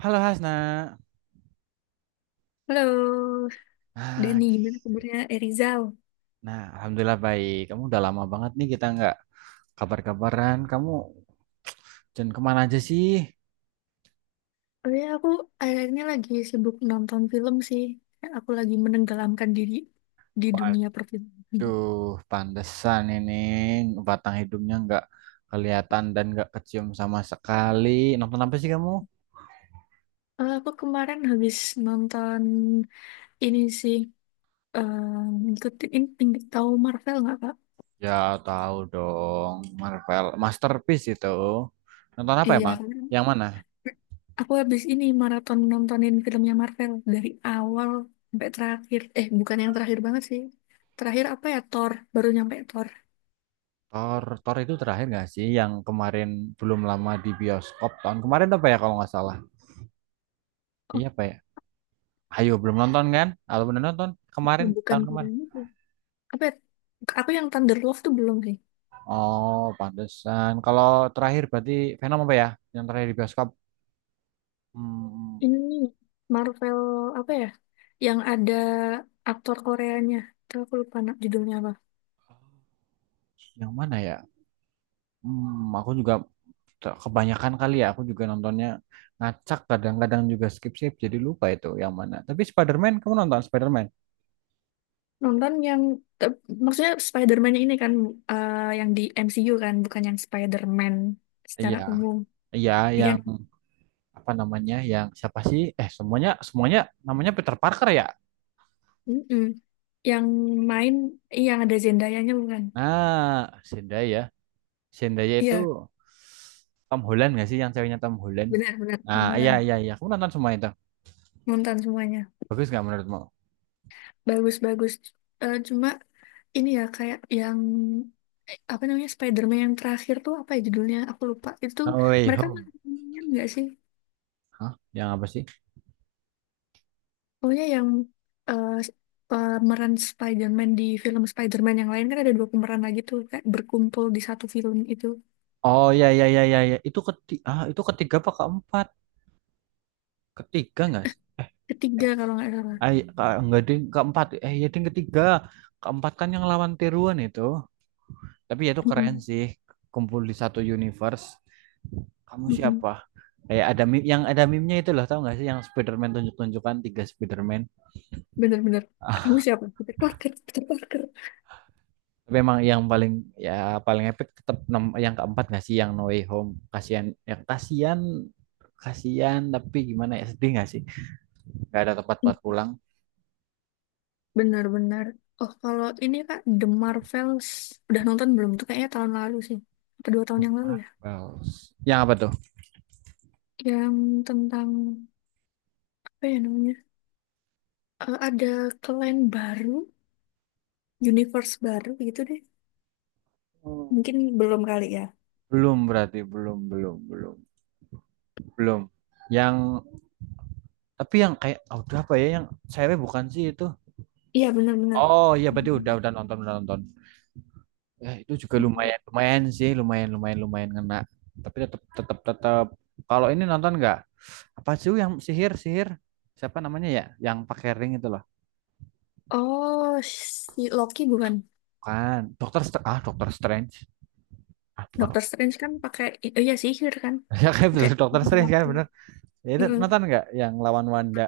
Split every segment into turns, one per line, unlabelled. Halo Hasna.
Halo,
Nah,
Dani, gimana kabarnya? Rizal.
nah, alhamdulillah baik. Kamu udah lama banget nih kita nggak kabar-kabaran. Kamu jangan kemana aja sih?
Oh ya, aku akhirnya lagi sibuk nonton film sih. Aku lagi menenggelamkan diri di dunia perfilman.
Waduh, pantesan ini batang hidungnya nggak kelihatan dan nggak kecium sama sekali. Nonton apa sih kamu?
Aku kemarin habis nonton ini sih, eh, ngikutin ini tinggi tahu Marvel nggak Kak?
Ya tahu dong, Marvel Masterpiece itu. Nonton apa
Iya,
emang?
kemarin
Yang mana?
aku habis ini maraton nontonin filmnya Marvel dari awal sampai terakhir. Bukan yang terakhir banget sih. Terakhir apa ya, Thor. Baru nyampe Thor.
Thor, Thor itu terakhir nggak sih? Yang kemarin belum lama di bioskop tahun kemarin apa ya kalau nggak salah?
Oh,
Iya apa ya? Ayo belum nonton kan? Kalau belum nonton kemarin
bukan
tahun
Thor.
kemarin.
Apa ya, aku yang Thunder Love tuh belum sih.
Oh, pantesan. Kalau terakhir berarti Venom apa ya? Yang terakhir di bioskop. Hmm,
Ini nih, Marvel apa ya yang ada aktor Koreanya tuh aku lupa judulnya apa.
yang mana ya? Hmm, aku juga kebanyakan kali ya. Aku juga nontonnya ngacak, kadang-kadang juga skip-skip, jadi lupa itu yang mana. Tapi Spider-Man, kamu nonton Spider-Man?
Nonton yang maksudnya Spider-Man ini kan, yang di MCU kan bukan yang Spider-Man secara
Iya.
umum.
Iya,
Iya.
yang apa namanya? Yang siapa sih? Eh, semuanya semuanya namanya Peter Parker ya?
Mm-mm. Yang main, iya, yang ada Zendaya nya bukan.
Nah, Zendaya. Zendaya itu
Iya,
Tom Holland nggak sih, yang ceweknya Tom Holland?
benar-benar
Nah,
Tom
iya,
Holland.
iya, iya. Aku nonton semua itu.
Nonton semuanya.
Bagus nggak menurutmu?
Bagus-bagus. Cuma ini ya kayak yang, apa namanya, Spider-Man yang terakhir tuh apa ya judulnya? Aku lupa. Itu
No Way
mereka
Home.
main nggak sih?
Hah? Yang apa sih?
Pokoknya yang, eh, s- pemeran Spider-Man di film Spider-Man yang lain kan ada dua pemeran lagi tuh kayak berkumpul di satu film itu.
Oh, iya, iya, iya, iya, iya. Itu ketiga apa keempat? Ketiga nggak sih?
Ketiga
Eh,
kalau nggak salah.
enggak ding, keempat. Ya ding, ketiga. Keempat kan yang lawan tiruan itu. Tapi ya itu keren
Mm-mm.
sih. Kumpul di satu universe. Kamu
Mm-mm.
siapa? Kayak ada meme, yang ada meme-nya itu loh, tau nggak sih, yang Spider-Man tunjuk-tunjukkan tiga Spider-Man.
Bener-bener. Kamu siapa? Peter Parker. Peter Parker.
Tapi emang yang paling, ya paling epic, tetap yang keempat nggak sih, yang No Way Home. Kasihan ya, kasihan, kasihan, tapi gimana ya, sedih nggak sih? Nggak ada tempat
Mm.
buat pulang.
Bener-bener. Oh kalau ini kak The Marvels udah nonton belum? Tuh kayaknya tahun lalu sih. Atau dua tahun yang lalu ya?
Marvels. Yang apa tuh?
Yang tentang apa ya namanya? Ada clan baru, universe baru gitu deh. Mungkin belum kali ya.
Belum, berarti belum, belum, belum, belum. Yang, tapi yang kayak, oh, udah apa ya, yang cewek bukan sih itu?
Iya, benar-benar.
Oh iya, berarti udah
Hmm.
udah nonton, udah nonton. Ya itu juga lumayan, lumayan sih, lumayan, lumayan, lumayan ngena. Tapi tetap, tetap, tetap, kalau ini nonton nggak? Apa sih yang sihir, sihir, siapa namanya ya, yang pakai ring itu loh,
Oh, si Loki bukan.
kan Dokter Dokter Strange, ah bukan
Doctor Strange kan pakai, oh iya sihir kan,
ya kan
pakai
betul, Dokter
sihir
Strange kan
waktu.
bener. Ya itu
Mm-mm.
nonton nggak, yang lawan Wanda?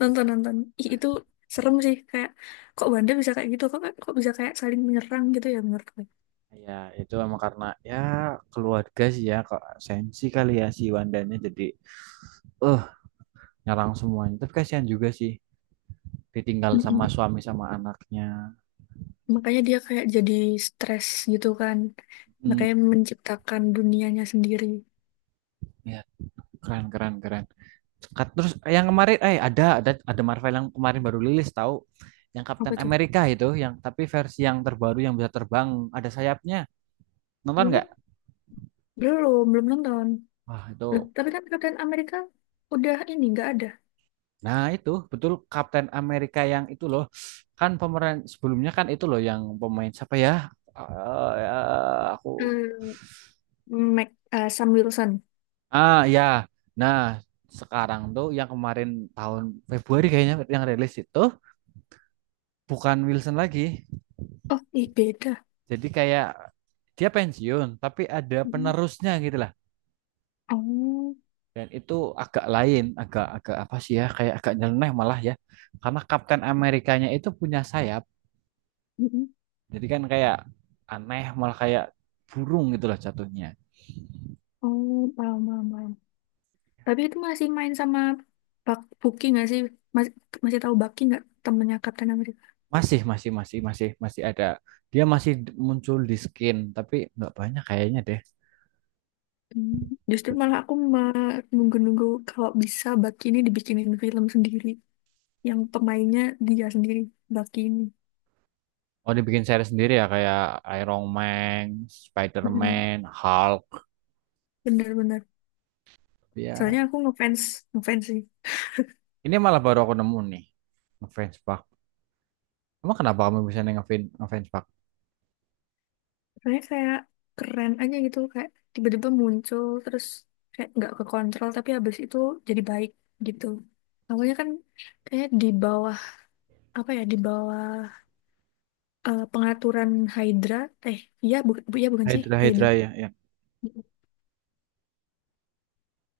Nonton nonton. Ih, itu serem sih. Kayak kok Wanda bisa kayak gitu? Kok kok bisa kayak saling menyerang gitu ya menurut gue.
Ya itu emang karena, ya keluarga sih, ya kok sensi kali ya si Wandanya, jadi eh nyerang semuanya, tapi kasihan juga sih, ditinggal sama
Mm-mm.
suami sama anaknya.
Makanya dia kayak jadi stres gitu kan.
hmm,
Makanya menciptakan dunianya sendiri.
Ya, keren, keren, keren. Terus yang kemarin, ada Marvel yang kemarin baru rilis, tahu, yang Captain
Apa tuh?
America itu, yang tapi versi yang terbaru, yang bisa terbang, ada sayapnya, nonton
Iya kan?
nggak?
Belum, belum nonton.
Wah itu,
Loh, tapi kan Kapten Amerika udah ini, nggak ada.
nah itu betul, Captain America yang itu loh. Kan pemeran sebelumnya kan itu loh, yang pemain siapa ya? Ya, aku,
Hmm, Mac, Sam Wilson.
ya, nah, sekarang tuh yang kemarin tahun Februari kayaknya yang rilis itu bukan Wilson lagi.
Oh, ih, beda.
Jadi kayak dia pensiun tapi ada
Mm-mm.
penerusnya gitu lah.
Oh,
Dan itu agak lain, agak agak apa sih ya? Kayak agak nyeleneh malah ya. Karena Kapten Amerikanya itu punya sayap.
mm-mm.
Jadi kan kayak aneh malah, kayak burung gitu lah jatuhnya.
Oh, paham, paham, paham. Tapi itu masih main sama Bucky nggak sih? Mas- masih tahu Bucky nggak temennya Kapten Amerika?
Masih, masih, masih, masih, masih ada. Dia masih muncul di skin tapi nggak banyak kayaknya deh.
Hmm, justru malah aku nunggu-nunggu kalau bisa Bucky ini dibikinin film sendiri. Yang pemainnya dia sendiri, Bucky ini.
Oh, dibikin series sendiri ya, kayak Iron Man,
Mm-mm.
Spider-Man, Hulk
Bener-bener.
ya.
Soalnya ngefans sih.
Ini malah baru aku nemu nih. Ngefans banget. Emang kenapa kamu bisa ngefans ngefans Pak?
Soalnya kayak keren aja gitu kayak tiba-tiba muncul terus kayak nggak ke kontrol tapi habis itu jadi baik gitu. Awalnya kan kayak di bawah apa ya, di bawah, pengaturan Hydra, eh iya bu, bu- iya bukan sih
Hydra,
Hydra,
Hydra, ya, ya.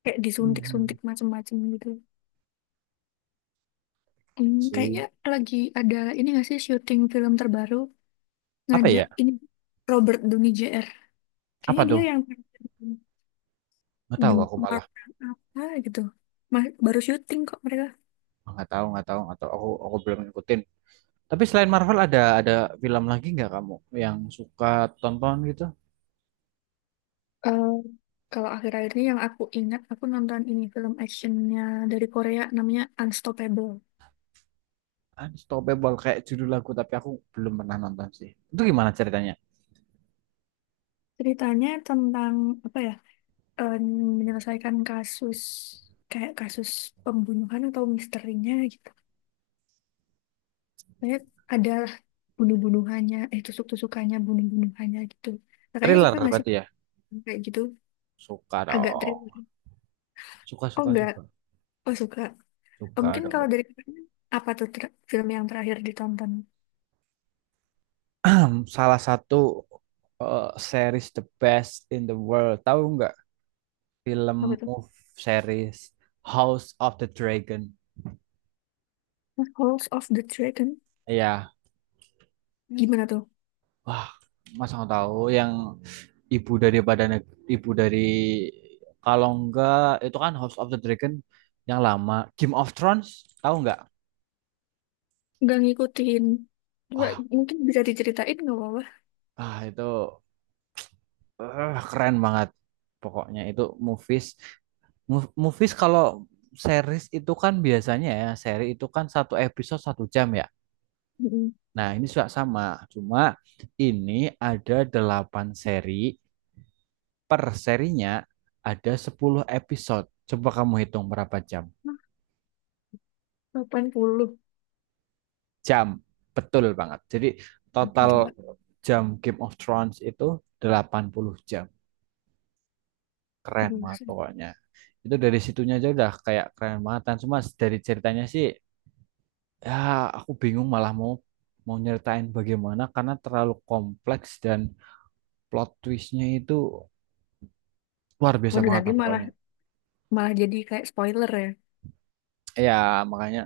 kayak
Hmm.
disuntik-suntik macem-macem gitu.
Keren
Hmm, kayaknya
sih.
lagi ada ini nggak sih syuting film terbaru
Apa ya?
ngajak ini Robert Downey Jr.
Apa
Kayaknya
tuh?
dia yang
Nggak
The
tahu aku malah.
Marvel apa gitu. Baru syuting kok mereka.
Nggak tahu, atau, aku belum ngikutin. Tapi selain Marvel ada film lagi nggak, kamu yang suka tonton gitu?
Kalau akhir-akhir ini yang aku ingat, aku nonton ini film actionnya dari Korea namanya Unstoppable.
Unstoppable, kayak judul lagu, tapi aku belum pernah nonton sih. Itu gimana ceritanya?
Ceritanya tentang apa ya? em, menyelesaikan kasus, kayak kasus pembunuhan atau misterinya gitu. Kayak ada bunuh-bunuhannya, eh tusuk-tusukannya, bunuh-bunuhannya gitu. Kakaknya
Thriller
suka nggak sih
berarti ya?
kayak gitu?
Suka
Agak
dong.
thriller.
Suka,
Oh
suka,
enggak,
suka.
oh suka. Oh,
Suka
mungkin kalau
dong.
dari kakaknya, apa tuh film yang terakhir ditonton?
Salah satu, series the best in the world. Tahu nggak,
Apa
film,
tuh?
move, series House of the Dragon.
House of the Dragon.
Iya,
Gimana tuh?
wah, Mas nggak tahu yang, ibu daripada ibu dari, kalau enggak itu kan House of the Dragon yang lama, Game of Thrones, tahu nggak?
Nggak ngikutin. Coba
Wah,
mungkin bisa diceritain nggak apa-apa.
itu, keren banget. Pokoknya itu movies, movies kalau series itu kan biasanya ya, seri itu kan satu episode satu jam ya.
Mm-mm.
Nah, ini juga sama, cuma ini ada delapan seri, per serinya ada 10 episode. Coba kamu hitung berapa jam.
Hah, 80.
Jam, betul banget. Jadi total
Gila.
jam Game of Thrones itu 80 jam. Keren banget
Buset.
pokoknya. Itu dari situnya aja udah kayak keren banget. Dan cuma dari ceritanya sih, ya aku bingung malah mau, mau nyeritain bagaimana karena terlalu kompleks, dan plot twistnya itu luar biasa
Waduh,
banget
nanti
lah
malah
pokoknya.
malah jadi kayak spoiler ya.
Ya makanya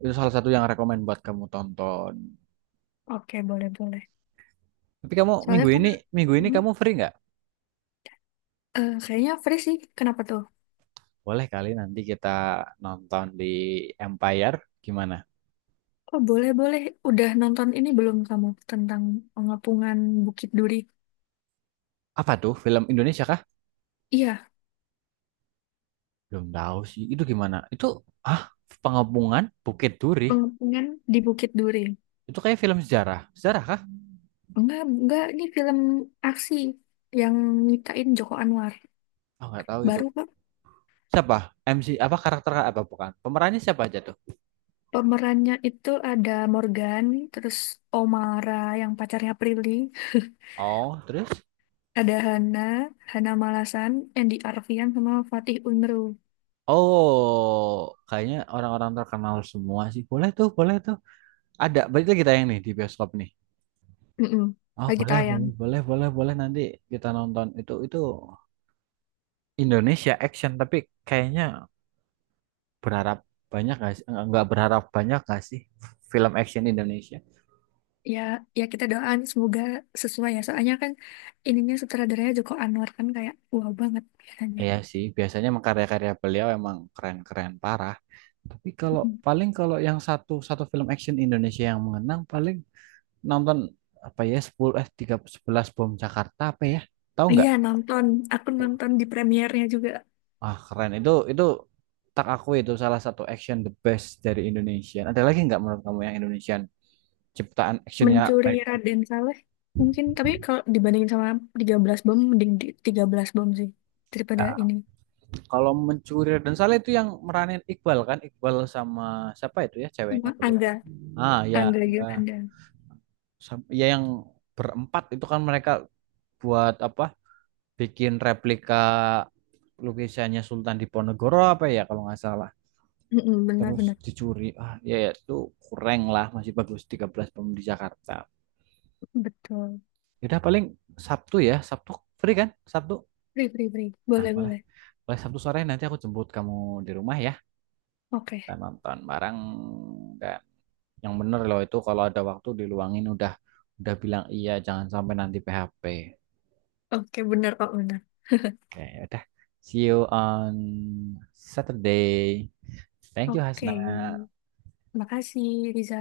itu salah satu yang rekomend buat kamu tonton.
Oke, boleh-boleh.
Tapi kamu
Soalnya kalau,
minggu ini
hmm,
kamu free nggak?
kayaknya free sih. Kenapa tuh?
Boleh kali nanti kita nonton di Empire. Gimana?
Oh, boleh-boleh. Udah nonton ini belum kamu tentang pengepungan Bukit Duri?
Apa tuh, film Indonesia kah?
Iya,
Belum tahu sih. Itu gimana? Itu, ah, Pengepungan Bukit Duri.
pengepungan di Bukit Duri.
Itu kayak film sejarah. Sejarah kah?
Enggak, enggak. Ini film aksi yang nyitain Joko Anwar.
Oh, nggak tahu itu.
Baru kok.
Siapa? MC apa karakter apa bukan? Pemerannya siapa aja tuh?
Pemerannya itu ada Morgan, terus Omara yang pacarnya Prilly,
Oh, terus?
ada Hana, Hana Malasan, Andy Arfian, sama Fatih Unru.
Oh kayaknya orang-orang terkenal semua sih. Boleh tuh, boleh tuh. Ada berarti kita yang nih di bioskop nih.
Mm-mm.
Oh
Lagi
boleh,
tayang.
boleh, boleh, boleh, boleh, nanti kita nonton itu Indonesia action, tapi kayaknya berharap banyak gak sih? Nggak berharap banyak gak sih film action Indonesia?
Ya, ya kita doain semoga sesuai ya. Soalnya kan ininya sutradaranya Joko Anwar kan kayak wow banget biasanya.
Iya sih, biasanya emang karya-karya beliau emang keren-keren parah. Tapi kalau
Mm-mm.
paling, kalau yang satu, satu film action Indonesia yang mengenang paling, nonton apa ya, 10 eh 3 11 Bom Jakarta apa ya? Tahu
Iya
nggak?
nonton, aku nonton di premiernya juga.
Ah, keren. Itu, tak aku itu salah satu action the best dari Indonesia. Ada lagi nggak menurut kamu yang Indonesian ciptaan actionnya
Mencuri
baik?
Raden Saleh. Mungkin, tapi kalau dibandingin sama 13 bom, mending di 13 bom sih. Daripada ini.
Kalau Mencuri dan Salah itu yang meranin Iqbal kan? Iqbal sama siapa itu ya ceweknya,
Sama
aku lupa.
Angga.
Ah ya,
Angga
enggak.
Yunanda.
Ya, yang berempat itu kan mereka buat apa? Bikin replika lukisannya Sultan Diponegoro apa ya kalau nggak salah.
Mm-mm,
Terus
benar-benar.
dicuri. Ah ya, ya itu kurang lah, masih bagus 13 bom di Jakarta.
Betul.
Yaudah paling Sabtu ya. Sabtu free kan? Sabtu.
Free, free, free.
Nah,
Boleh,
boleh.
boleh.
Boleh Sabtu sore nanti aku jemput kamu di rumah ya.
Oke.
Kita nonton bareng. Enggak, yang bener loh itu, kalau ada waktu diluangin udah bilang iya, jangan sampai nanti PHP.
Oke, benar kok, benar.
Oke, udah. See you on Saturday. Thank you,
Oke.
Hasna.
Makasih, Riza.